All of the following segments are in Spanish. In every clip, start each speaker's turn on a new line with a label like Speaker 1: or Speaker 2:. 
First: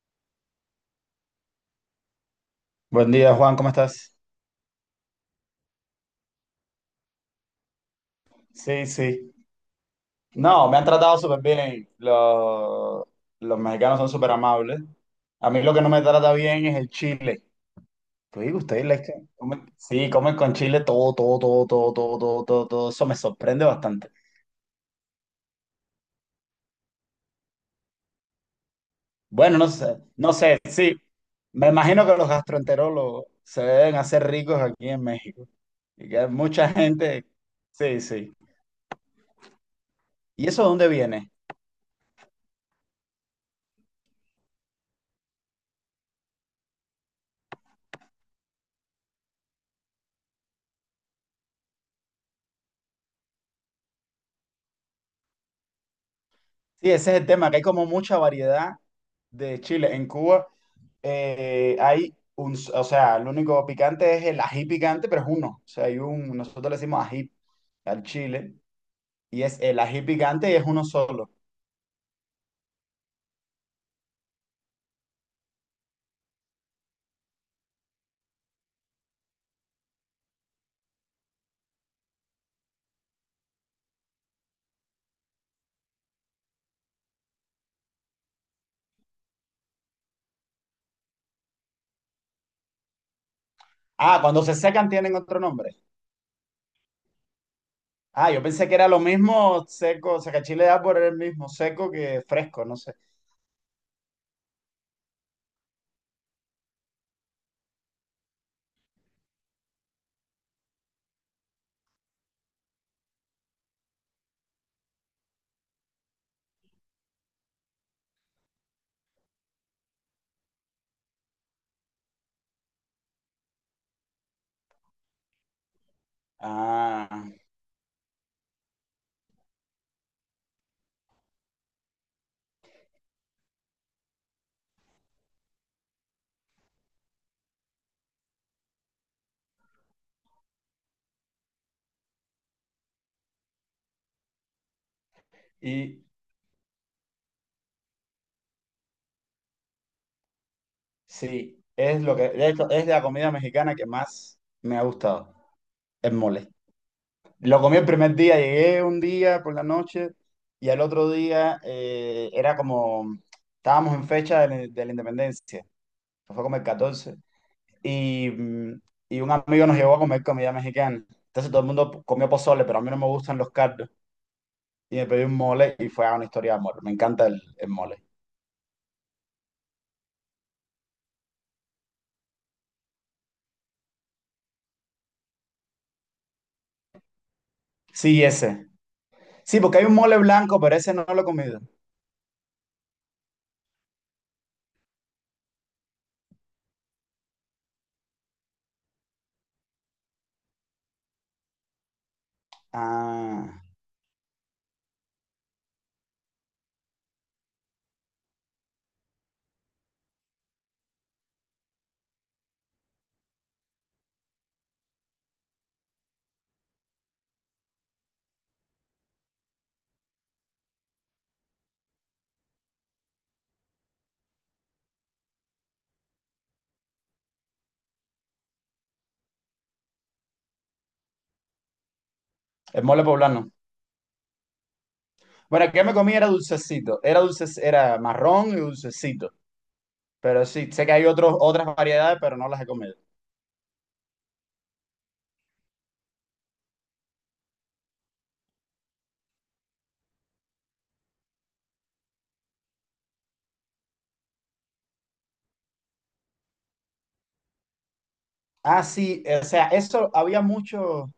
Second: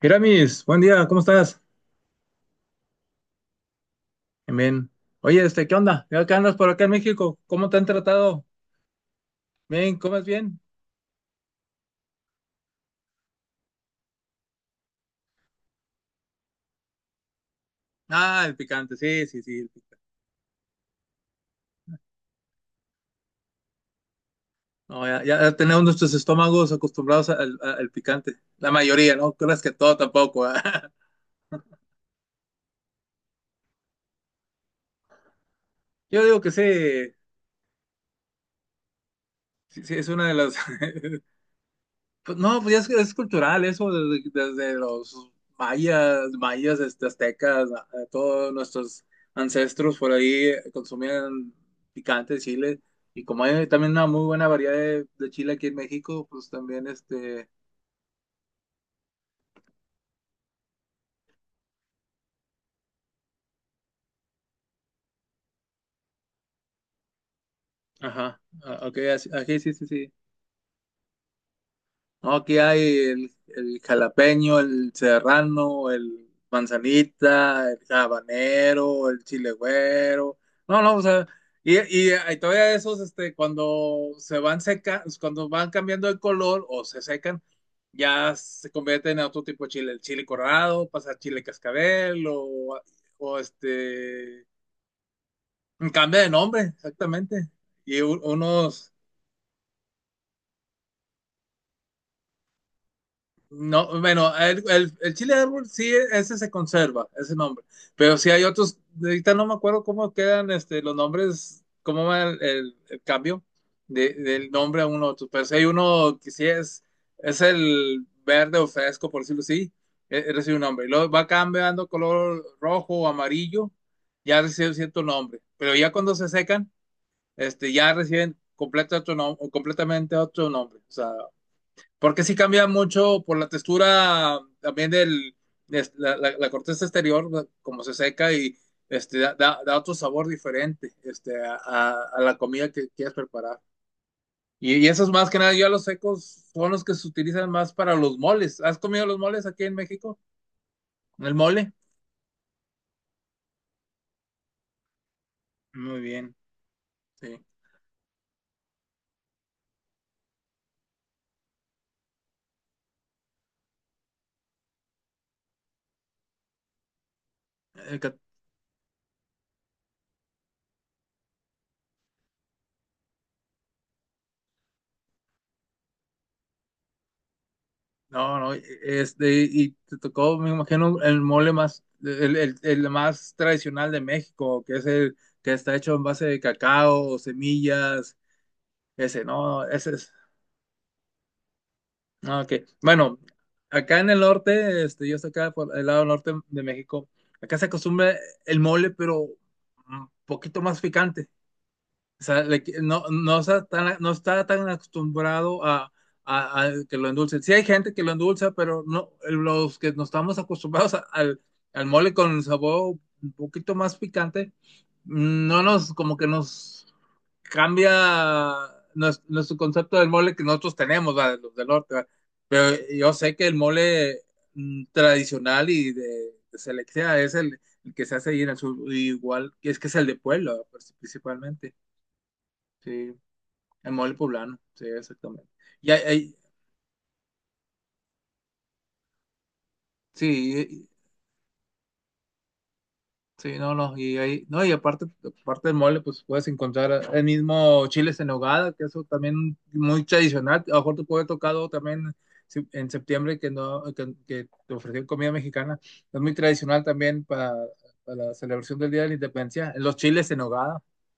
Speaker 1: Gramis, buen día, ¿cómo estás?
Speaker 2: Buen día, Juan, ¿cómo estás?
Speaker 1: Bien, bien. Oye, ¿qué onda? ¿Qué andas por acá en México? ¿Cómo te han tratado?
Speaker 2: Sí, sí.
Speaker 1: Bien, ¿comes bien?
Speaker 2: No, me han tratado súper bien. Los mexicanos son súper amables. A mí lo que no me trata bien es el chile.
Speaker 1: Ah,
Speaker 2: Pues
Speaker 1: el
Speaker 2: digo, ustedes
Speaker 1: picante, sí, sí, sí, el picante.
Speaker 2: sí, comen con chile todo, todo, todo, todo, todo, todo, todo, todo. Eso me sorprende bastante.
Speaker 1: No, ya tenemos nuestros estómagos acostumbrados al picante. La mayoría, ¿no?
Speaker 2: Bueno,
Speaker 1: Creas
Speaker 2: no
Speaker 1: que todo
Speaker 2: sé, no
Speaker 1: tampoco.
Speaker 2: sé,
Speaker 1: ¿Verdad?
Speaker 2: sí. Me imagino que los gastroenterólogos se deben hacer ricos aquí en México. Y que
Speaker 1: Yo
Speaker 2: hay
Speaker 1: digo que sí,
Speaker 2: mucha gente. Sí, sí.
Speaker 1: sí, sí, es una de
Speaker 2: ¿Y
Speaker 1: las.
Speaker 2: eso de dónde viene?
Speaker 1: Pues no, pues ya es cultural eso, desde los aztecas, todos nuestros ancestros por ahí consumían picante, chile, y como hay también una muy buena variedad de chile aquí en México, pues también
Speaker 2: Sí, ese es el tema, que hay como mucha variedad de chile. En Cuba hay un, o sea, el único picante es el ají picante, pero es uno. O sea, hay un, nosotros le decimos ají al
Speaker 1: ajá,
Speaker 2: chile,
Speaker 1: ah, ok,
Speaker 2: y
Speaker 1: aquí
Speaker 2: es
Speaker 1: sí,
Speaker 2: el
Speaker 1: sí,
Speaker 2: ají
Speaker 1: sí.
Speaker 2: picante y es uno solo.
Speaker 1: No, aquí hay el jalapeño, el serrano, el manzanita, el habanero, el chile güero. No, no, o sea, y, hay todavía esos, cuando se van seca, cuando van cambiando de color o se secan, ya se convierten en otro tipo de chile, el chile corrado, pasa a chile cascabel o, o
Speaker 2: Ah, cuando
Speaker 1: este,
Speaker 2: se secan tienen otro nombre.
Speaker 1: cambia de nombre, exactamente. Y
Speaker 2: Ah, yo pensé que era
Speaker 1: unos...
Speaker 2: lo mismo seco, o sea, que chile da por el mismo seco que fresco, no sé.
Speaker 1: No, bueno, el chile de árbol sí, ese se conserva, ese nombre. Pero sí hay otros, ahorita no me acuerdo cómo quedan los nombres, cómo va el cambio del nombre a uno a otro. Pero sí hay uno que sí es el verde o fresco, por decirlo así, recibe un nombre. Y luego va cambiando color rojo o amarillo, ya recibe cierto nombre. Pero ya cuando se secan,
Speaker 2: Ah,
Speaker 1: ya reciben completamente otro nombre. O sea, porque sí cambia mucho por la textura también de la corteza exterior, como se seca y da otro sabor diferente a la comida que quieras preparar. Y esos más que nada, yo a los
Speaker 2: y
Speaker 1: secos son los que se utilizan más para los moles. ¿Has comido los moles aquí en México? ¿El
Speaker 2: sí,
Speaker 1: mole?
Speaker 2: es lo que, de hecho, es la comida mexicana que más me ha gustado,
Speaker 1: Muy
Speaker 2: el
Speaker 1: bien,
Speaker 2: mole.
Speaker 1: sí.
Speaker 2: Lo comí el primer día, llegué un día por la noche y al otro día era como, estábamos en fecha de la independencia, fue como el 14
Speaker 1: El,
Speaker 2: y, mm, y un amigo nos llevó a comer comida mexicana. Entonces todo el mundo comió pozole, pero a mí no me gustan los caldos. Y me pedí un mole y fue a una historia de amor. Me encanta el mole.
Speaker 1: No, no, y te tocó, me imagino, el mole más, el más tradicional de México, que es el que está hecho en base de cacao, semillas,
Speaker 2: Sí, ese.
Speaker 1: ese,
Speaker 2: Sí,
Speaker 1: no,
Speaker 2: porque hay
Speaker 1: ese
Speaker 2: un
Speaker 1: es,
Speaker 2: mole blanco, pero ese no lo he comido.
Speaker 1: no, ok. Bueno, acá en el norte, yo estoy acá por el lado norte de México, acá se acostumbra el mole, pero un poquito más picante. O sea, no, no
Speaker 2: Ah,
Speaker 1: está tan, no está tan acostumbrado a, a que lo endulcen. Sí hay gente que lo endulza, pero no, los que nos estamos acostumbrados al mole con sabor un poquito más picante, no nos, como que nos cambia nuestro concepto del mole que nosotros tenemos, ¿verdad? Los del norte, ¿verdad? Pero yo sé que el mole tradicional y de selección es el que se hace ahí en el sur, igual que es el de pueblo, pues, principalmente.
Speaker 2: el mole
Speaker 1: Sí.
Speaker 2: poblano.
Speaker 1: El mole poblano, sí, exactamente.
Speaker 2: Bueno, el que
Speaker 1: Y
Speaker 2: me
Speaker 1: hay,
Speaker 2: comí era
Speaker 1: hay-
Speaker 2: dulcecito. Era dulce, era marrón y dulcecito. Pero sí, sé
Speaker 1: sí,
Speaker 2: que hay otros, otras variedades, pero no las he comido.
Speaker 1: sí, no, no, y aparte del mole, pues puedes encontrar el mismo chiles en nogada, que eso también muy tradicional. A lo mejor te puede tocar algo también en septiembre que no, que te ofrecieron comida mexicana. Es muy tradicional también para la celebración
Speaker 2: Ah,
Speaker 1: del Día de la
Speaker 2: sí, o sea,
Speaker 1: Independencia, los
Speaker 2: eso
Speaker 1: chiles en nogada.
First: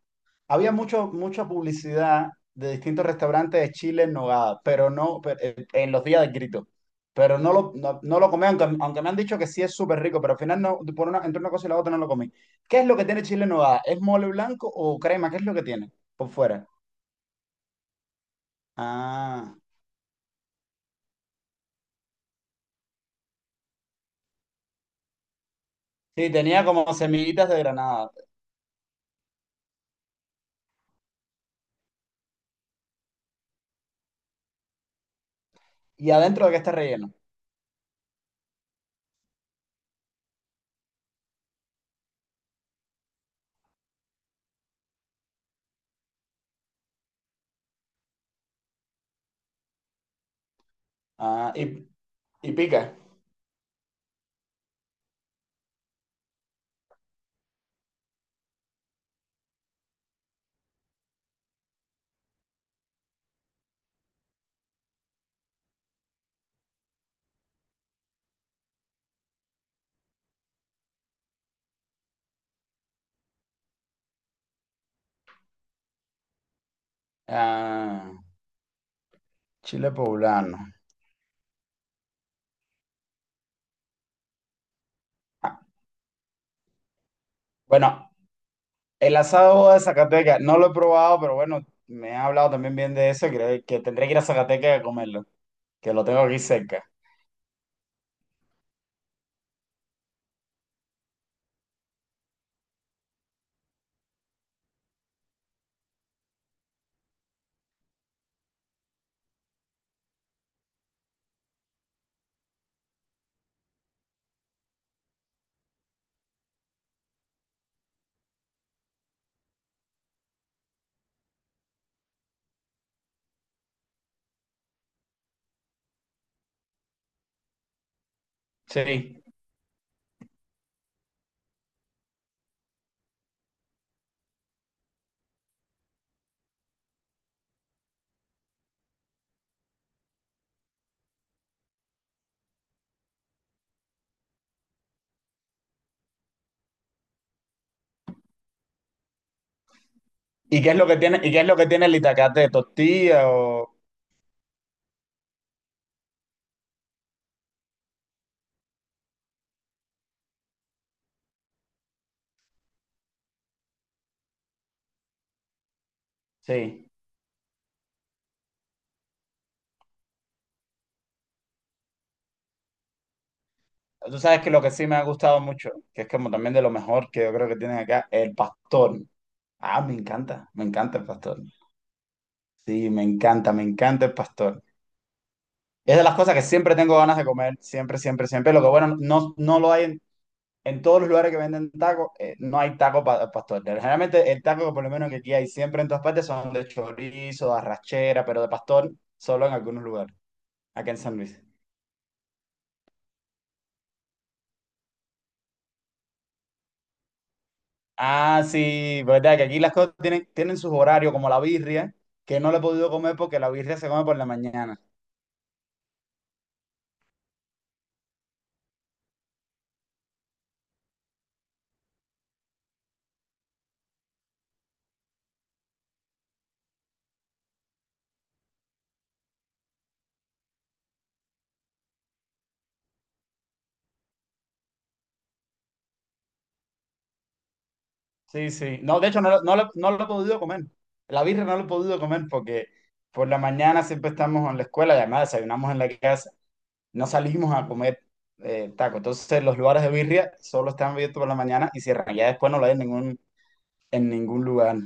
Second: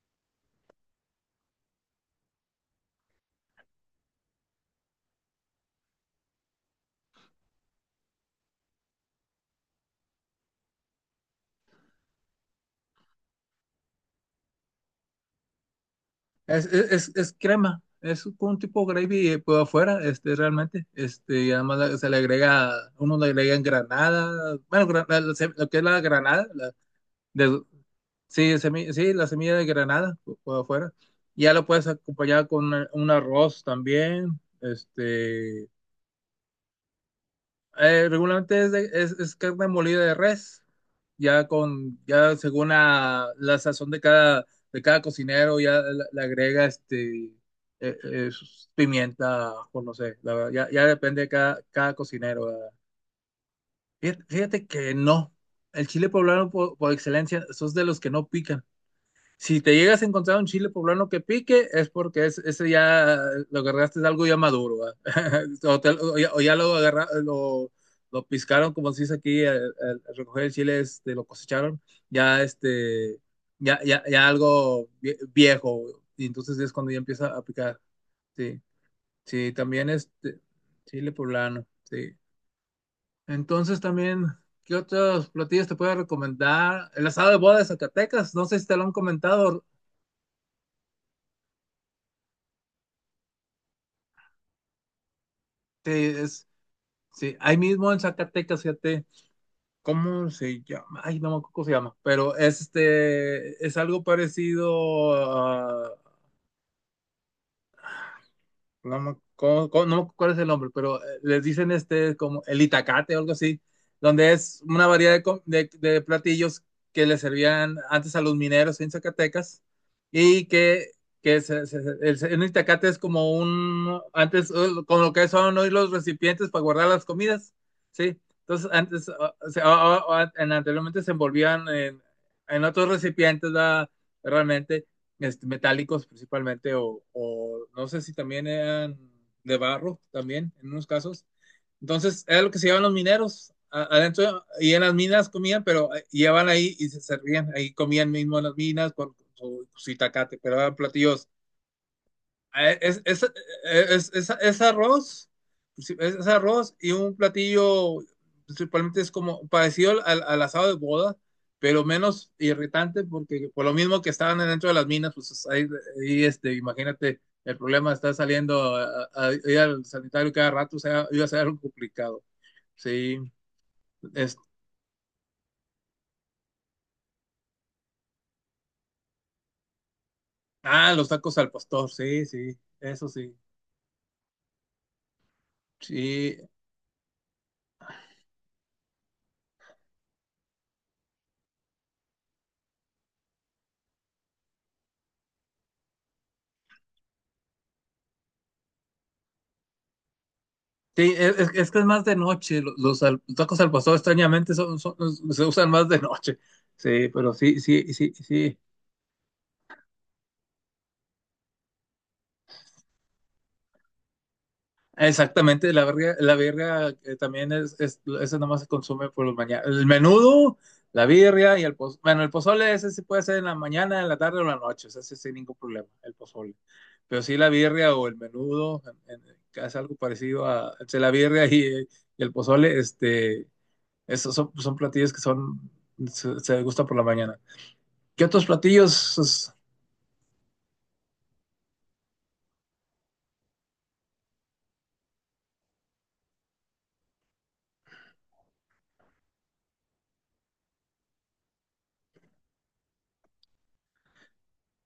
Speaker 2: había mucho, mucha publicidad de distintos restaurantes de Chile en Nogada, pero no, pero, en los días del grito. Pero no lo comí, aunque me han dicho que sí es súper rico, pero al final no, por una, entre una cosa y la otra no lo comí. ¿Qué es lo que tiene Chile en Nogada? ¿Es mole blanco o crema? ¿Qué es lo que tiene por fuera?
Speaker 1: Es crema, es como un tipo gravy
Speaker 2: Ah,
Speaker 1: por afuera, realmente. Y además se le agrega, uno le agrega granada, bueno, lo que es la
Speaker 2: sí,
Speaker 1: granada,
Speaker 2: tenía
Speaker 1: la,
Speaker 2: como semillitas de
Speaker 1: de-
Speaker 2: granada.
Speaker 1: sí, sí, la semilla de granada por afuera. Ya lo puedes acompañar con un arroz también,
Speaker 2: ¿Y adentro de qué está relleno?
Speaker 1: regularmente es carne molida de res, ya según la sazón de cada cocinero, ya le agrega pimienta, o no sé, la verdad, ya depende de
Speaker 2: Ah,
Speaker 1: cada, cada cocinero.
Speaker 2: y
Speaker 1: ¿Verdad?
Speaker 2: pica.
Speaker 1: Fíjate, fíjate que no, el chile poblano por excelencia, esos de los que no pican. Si te llegas a encontrar un chile poblano que pique, es porque ese ya lo agarraste de algo ya maduro, ¿va? O ya lo, agarra- lo piscaron, como se dice aquí, al recoger el chile, lo cosecharon, ya este, ya algo viejo, y entonces es cuando ya empieza a picar.
Speaker 2: Ah.
Speaker 1: Sí, sí, también
Speaker 2: Chile poblano.
Speaker 1: chile poblano, sí. Entonces también, ¿qué otros
Speaker 2: Ah,
Speaker 1: platillos te puedo recomendar? El asado de boda de
Speaker 2: bueno,
Speaker 1: Zacatecas, no sé si te lo han
Speaker 2: el
Speaker 1: comentado.
Speaker 2: asado de Zacatecas, no lo he probado, pero bueno, me han hablado también bien de eso y creo que tendré que ir a Zacatecas a comerlo,
Speaker 1: Sí,
Speaker 2: que lo tengo aquí cerca.
Speaker 1: sí, ahí mismo en Zacatecas, fíjate, ¿cómo se llama? Ay, no me acuerdo cómo se llama, pero es algo parecido a... no me acuerdo cuál es el nombre, pero les dicen como el itacate o algo así, donde es una variedad de platillos que les servían antes a los mineros en Zacatecas y que, que el itacate es como antes, como lo que son hoy los recipientes para guardar las comidas, ¿sí? Entonces, antes,
Speaker 2: Sí.
Speaker 1: anteriormente se envolvían en, otros recipientes, ¿verdad? Realmente metálicos principalmente, o no sé si también eran de barro, también, en unos casos. Entonces, era lo que se llevaban los mineros adentro, y en las minas comían, pero llevaban ahí y se servían, ahí comían mismo en las minas con su itacate, pero
Speaker 2: ¿Y qué
Speaker 1: eran
Speaker 2: es lo que tiene,
Speaker 1: platillos.
Speaker 2: y qué es lo que tiene el itacate?
Speaker 1: eh, Es, es, eh,
Speaker 2: ¿Tortilla o...?
Speaker 1: es, es- es arroz, pues, sí, es arroz y un platillo principalmente es como parecido al asado de boda, pero menos irritante porque por lo mismo que estaban dentro de las minas, pues es ahí,
Speaker 2: Sí.
Speaker 1: imagínate, el problema está saliendo a ir al sanitario cada rato, o sea, iba a ser algo complicado. Sí,
Speaker 2: Tú
Speaker 1: es-
Speaker 2: sabes que lo que sí me ha gustado mucho, que es como también de lo mejor que yo creo que tienen acá, el pastor. Ah, me encanta el
Speaker 1: los tacos
Speaker 2: pastor.
Speaker 1: al pastor, sí, sí,
Speaker 2: Sí,
Speaker 1: eso sí.
Speaker 2: me encanta el pastor. Es de las cosas que
Speaker 1: Sí,
Speaker 2: siempre tengo ganas de comer, siempre, siempre, siempre. Lo que bueno, no, no lo hay, en todos los lugares que venden tacos, no hay pastor. Generalmente el taco que por lo menos que aquí hay siempre en todas partes son de chorizo, de arrachera, pero de pastor solo en algunos lugares, acá en
Speaker 1: sí,
Speaker 2: San
Speaker 1: es,
Speaker 2: Luis.
Speaker 1: es es que es más de noche. Los tacos al pastor extrañamente se usan más de noche. Sí, pero sí, sí, sí,
Speaker 2: Ah,
Speaker 1: sí.
Speaker 2: sí, verdad que aquí las cosas tienen, tienen sus horarios, como la birria, que no la he podido comer porque la birria se come por la mañana.
Speaker 1: Exactamente, la verga, la birria también esa nomás se consume por la mañana. El menudo, la birria y el pozole. Bueno, el pozole ese sí puede ser en la mañana, en la tarde o en la noche, ese sí sin ningún problema, el pozole. Pero sí la birria o el menudo, que es algo parecido entre la birria y el pozole, esos son platillos que se gusta por la mañana. ¿Qué otros
Speaker 2: Sí, sí. No, de
Speaker 1: platillos
Speaker 2: hecho
Speaker 1: pues,
Speaker 2: no lo he podido comer. La birria no lo he podido comer porque por la mañana siempre estamos en la escuela y además desayunamos en la casa. No salimos a comer taco. Entonces los lugares de birria solo están abiertos por la mañana y cierran. Ya después no lo hay en en ningún lugar.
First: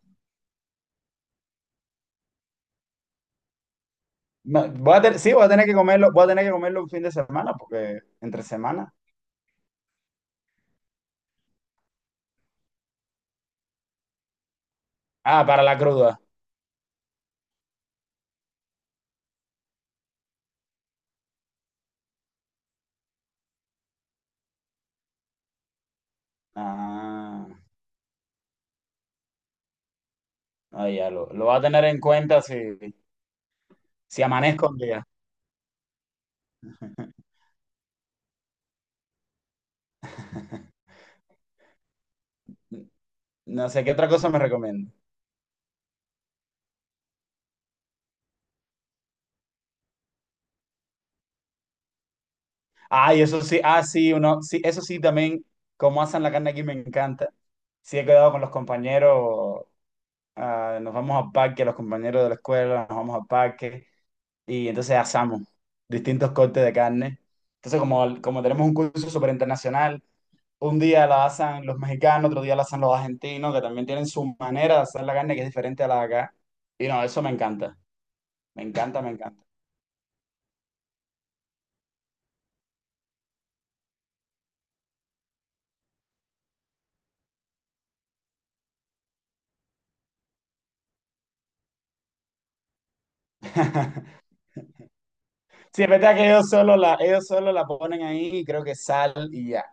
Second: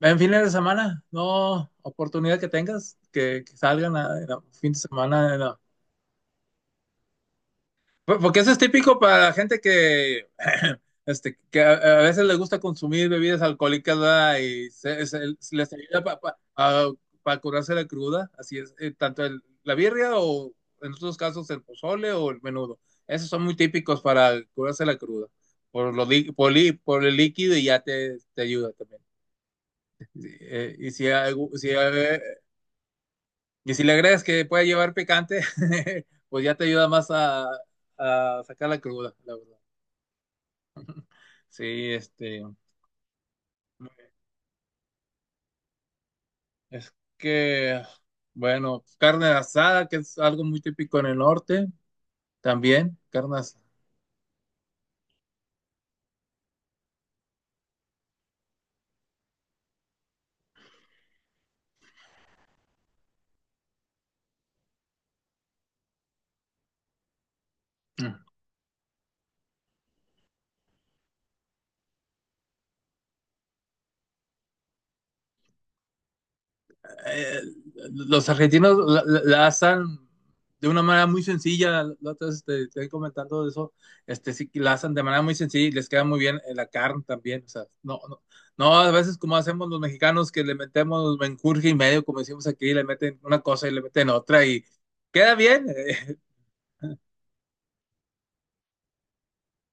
Speaker 1: en fines de semana? No, oportunidad que tengas, que salgan en la
Speaker 2: No,
Speaker 1: fin de
Speaker 2: sí,
Speaker 1: semana, en...
Speaker 2: voy a tener que comerlo, voy a tener que comerlo un fin de semana, porque
Speaker 1: Porque
Speaker 2: entre
Speaker 1: eso es
Speaker 2: semana.
Speaker 1: típico para la gente que, que a veces les gusta consumir bebidas alcohólicas, ¿verdad? Y se- se-
Speaker 2: Ah,
Speaker 1: se
Speaker 2: para
Speaker 1: les
Speaker 2: la
Speaker 1: ayuda
Speaker 2: cruda.
Speaker 1: para curarse la cruda. Así es, tanto la birria o en otros casos el pozole o el menudo. Esos son muy típicos para curarse la cruda. Por, lo, li- por, li- por el
Speaker 2: Ah,
Speaker 1: líquido y ya te ayuda también. Sí,
Speaker 2: ya lo voy a tener en cuenta si,
Speaker 1: Y si le
Speaker 2: si
Speaker 1: agregas que puede
Speaker 2: amanezco un
Speaker 1: llevar
Speaker 2: día.
Speaker 1: picante, pues ya te ayuda más a sacar la cruda, la verdad. Sí,
Speaker 2: No sé qué otra cosa me recomiendo.
Speaker 1: es que, bueno, carne asada, que es algo muy típico en el norte, también,
Speaker 2: Ah, y eso
Speaker 1: carnes.
Speaker 2: sí, ah, sí, uno, sí, eso sí también, como hacen la carne aquí me encanta. Sí, he quedado con los compañeros ah, nos vamos al parque, los compañeros de la escuela, nos vamos al parque y entonces asamos distintos cortes de carne. Entonces, como tenemos un curso súper internacional, un día la asan los mexicanos, otro día la asan los argentinos, que también tienen su manera de hacer la carne que es diferente a la de acá. Y no, eso me
Speaker 1: eh,
Speaker 2: encanta,
Speaker 1: los
Speaker 2: me
Speaker 1: argentinos la,
Speaker 2: encanta, me
Speaker 1: la-
Speaker 2: encanta.
Speaker 1: la hacen de una manera muy sencilla, la otra vez te estoy comentando de eso, sí, que la hacen de manera muy sencilla y les queda muy bien, la carne también, o sea, no, no, no, a veces como hacemos los mexicanos que le metemos menjurje y medio, como decimos aquí, le meten una cosa y le meten otra y queda bien.
Speaker 2: Sí, es verdad que ellos solo la ponen ahí y creo que sal y ya,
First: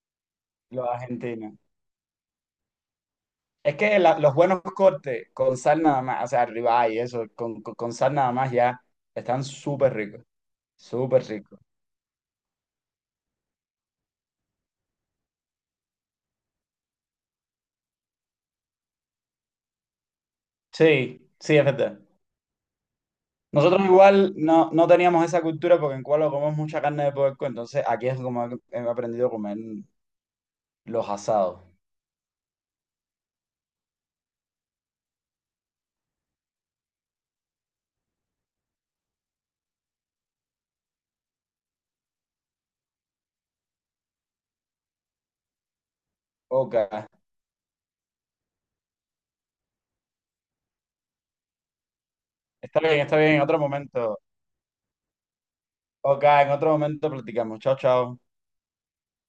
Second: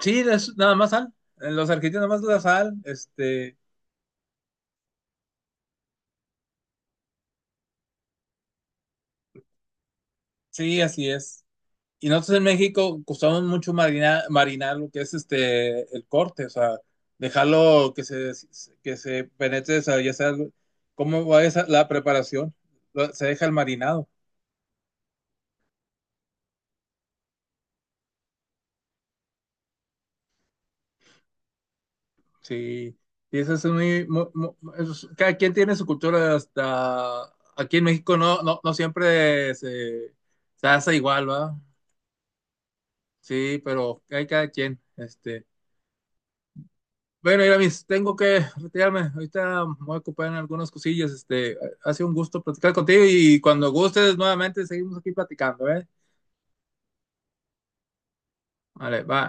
Speaker 1: Sí, nada
Speaker 2: los
Speaker 1: más sal.
Speaker 2: argentinos.
Speaker 1: En Los argentinos nada más la sal.
Speaker 2: Es que los buenos cortes con sal nada más, o sea, ribeye y eso, con sal nada más ya están súper ricos,
Speaker 1: Sí, así
Speaker 2: súper
Speaker 1: es.
Speaker 2: ricos.
Speaker 1: Y nosotros en México costamos mucho marinar, lo que es el corte, o sea, dejarlo que se, penetre, o sea, ya sea cómo
Speaker 2: Sí,
Speaker 1: va
Speaker 2: sí, es
Speaker 1: la
Speaker 2: verdad.
Speaker 1: preparación, se deja el
Speaker 2: Nosotros
Speaker 1: marinado.
Speaker 2: igual no, no teníamos esa cultura porque en Cuba comemos mucha carne de puerco, entonces aquí es como he aprendido a comer los asados.
Speaker 1: Sí, y eso es cada quien tiene su cultura hasta aquí en México no, no, no siempre se hace igual, ¿va? Sí, pero hay cada quien.
Speaker 2: Ok,
Speaker 1: Bueno, Iramis, tengo que retirarme. Ahorita me voy a ocupar en algunas cosillas. Ha sido un gusto platicar contigo
Speaker 2: está bien,
Speaker 1: y
Speaker 2: en otro
Speaker 1: cuando gustes
Speaker 2: momento.
Speaker 1: nuevamente seguimos aquí platicando, ¿eh?
Speaker 2: Ok, en otro momento platicamos. Chao, chao.
Speaker 1: Vale, va.